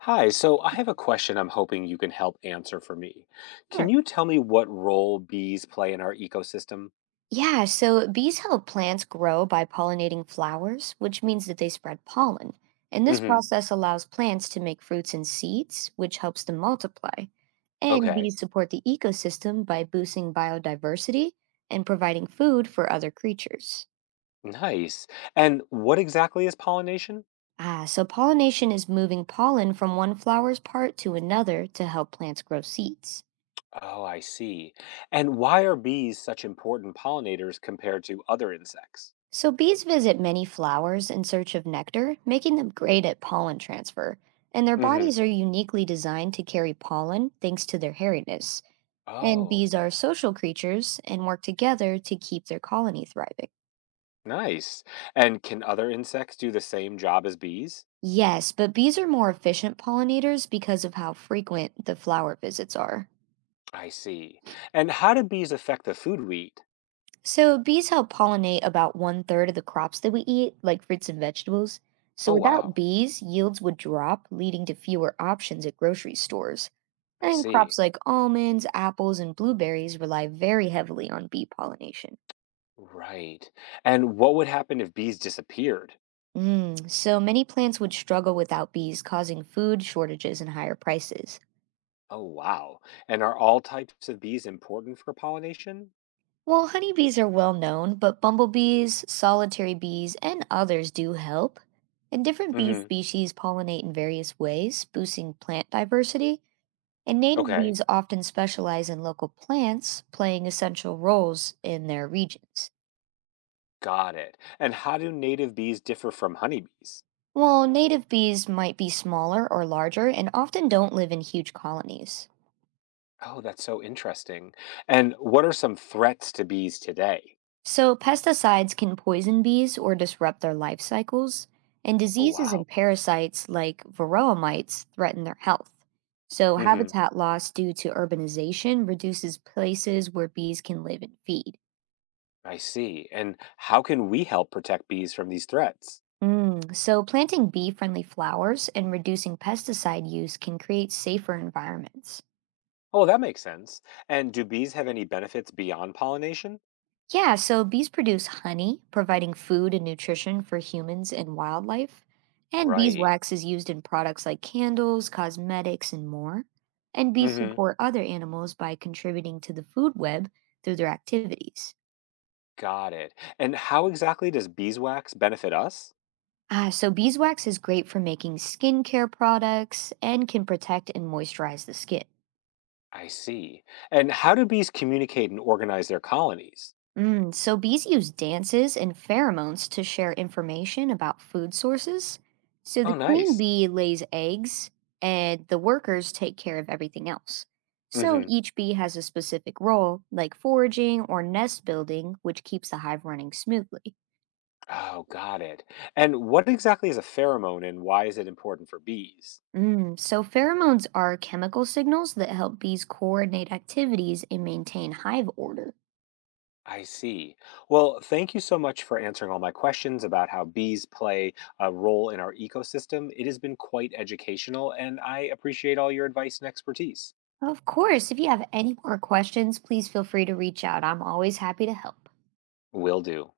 Hi, so I have a question I'm hoping you can help answer for me. Can Sure. you tell me what role bees play in our ecosystem? Yeah, so bees help plants grow by pollinating flowers, which means that they spread pollen. And this Hmm. process allows plants to make fruits and seeds, which helps them multiply. And Okay, bees support the ecosystem by boosting biodiversity and providing food for other creatures. nice. And what exactly is pollination? Ah, so pollination is moving pollen from one flower's part to another to help plants grow seeds. Oh, I see. And why are bees such important pollinators compared to other insects? So bees visit many flowers in search of nectar, making them great at pollen transfer. And their Hmm. bodies are uniquely designed to carry pollen thanks to their hairiness. And Oh, bees are social creatures and work together to keep their colony thriving. nice. And can other insects do the same job as bees? Yes, but bees are more efficient pollinators because of how frequent the flower visits are. I see. And how do bees affect the food we eat? So bees help pollinate about one third of the crops that we eat, like fruits and vegetables. So Oh, without wow, bees, yields would drop, leading to fewer options at grocery stores. I And see. crops like almonds, apples, and blueberries rely very heavily on bee pollination. Right. And what would happen if bees disappeared? So many plants would struggle without bees, causing food shortages and higher prices. Oh, wow. And are all types of bees important for pollination? Well, honeybees are well known, but bumblebees, solitary bees, and others do help. And different bee Hmm. species pollinate in various ways, boosting plant diversity. And native Okay, bees often specialize in local plants, playing essential roles in their regions. got it. And how do native bees differ from honeybees? While native bees might be smaller or larger and often don't live in huge colonies. Oh, that's so interesting. And what are some threats to bees today? So, pesticides can poison bees or disrupt their life cycles, and Oh, diseases wow. and parasites like varroa mites threaten their health. So, Hmm. habitat loss due to urbanization reduces places where bees can live and feed. I see. And how can we help protect bees from these threats? So, planting bee friendly flowers and reducing pesticide use can create safer environments. Oh, well, that makes sense. And do bees have any benefits beyond pollination? Yeah, so bees produce honey, providing food and nutrition for humans and wildlife. And Right. beeswax is used in products like candles, cosmetics, and more. And bees Hmm. support other animals by contributing to the food web through their activities. Got it. And how exactly does beeswax benefit us? Ah, so beeswax is great for making skincare products and can protect and moisturize the skin. I see. And how do bees communicate and organize their colonies? So bees use dances and pheromones to share information about food sources. So Oh, the queen nice. bee lays eggs, and the workers take care of everything else. So Hmm. each bee has a specific role, like foraging or nest building, which keeps the hive running smoothly. Oh, got it. And what exactly is a pheromone and why is it important for bees? So pheromones are chemical signals that help bees coordinate activities and maintain hive order. I see. Well, thank you so much for answering all my questions about how bees play a role in our ecosystem. It has been quite educational, and I appreciate all your advice and expertise. Of course, if you have any more questions, please feel free to reach out. I'm always happy to help. Will do.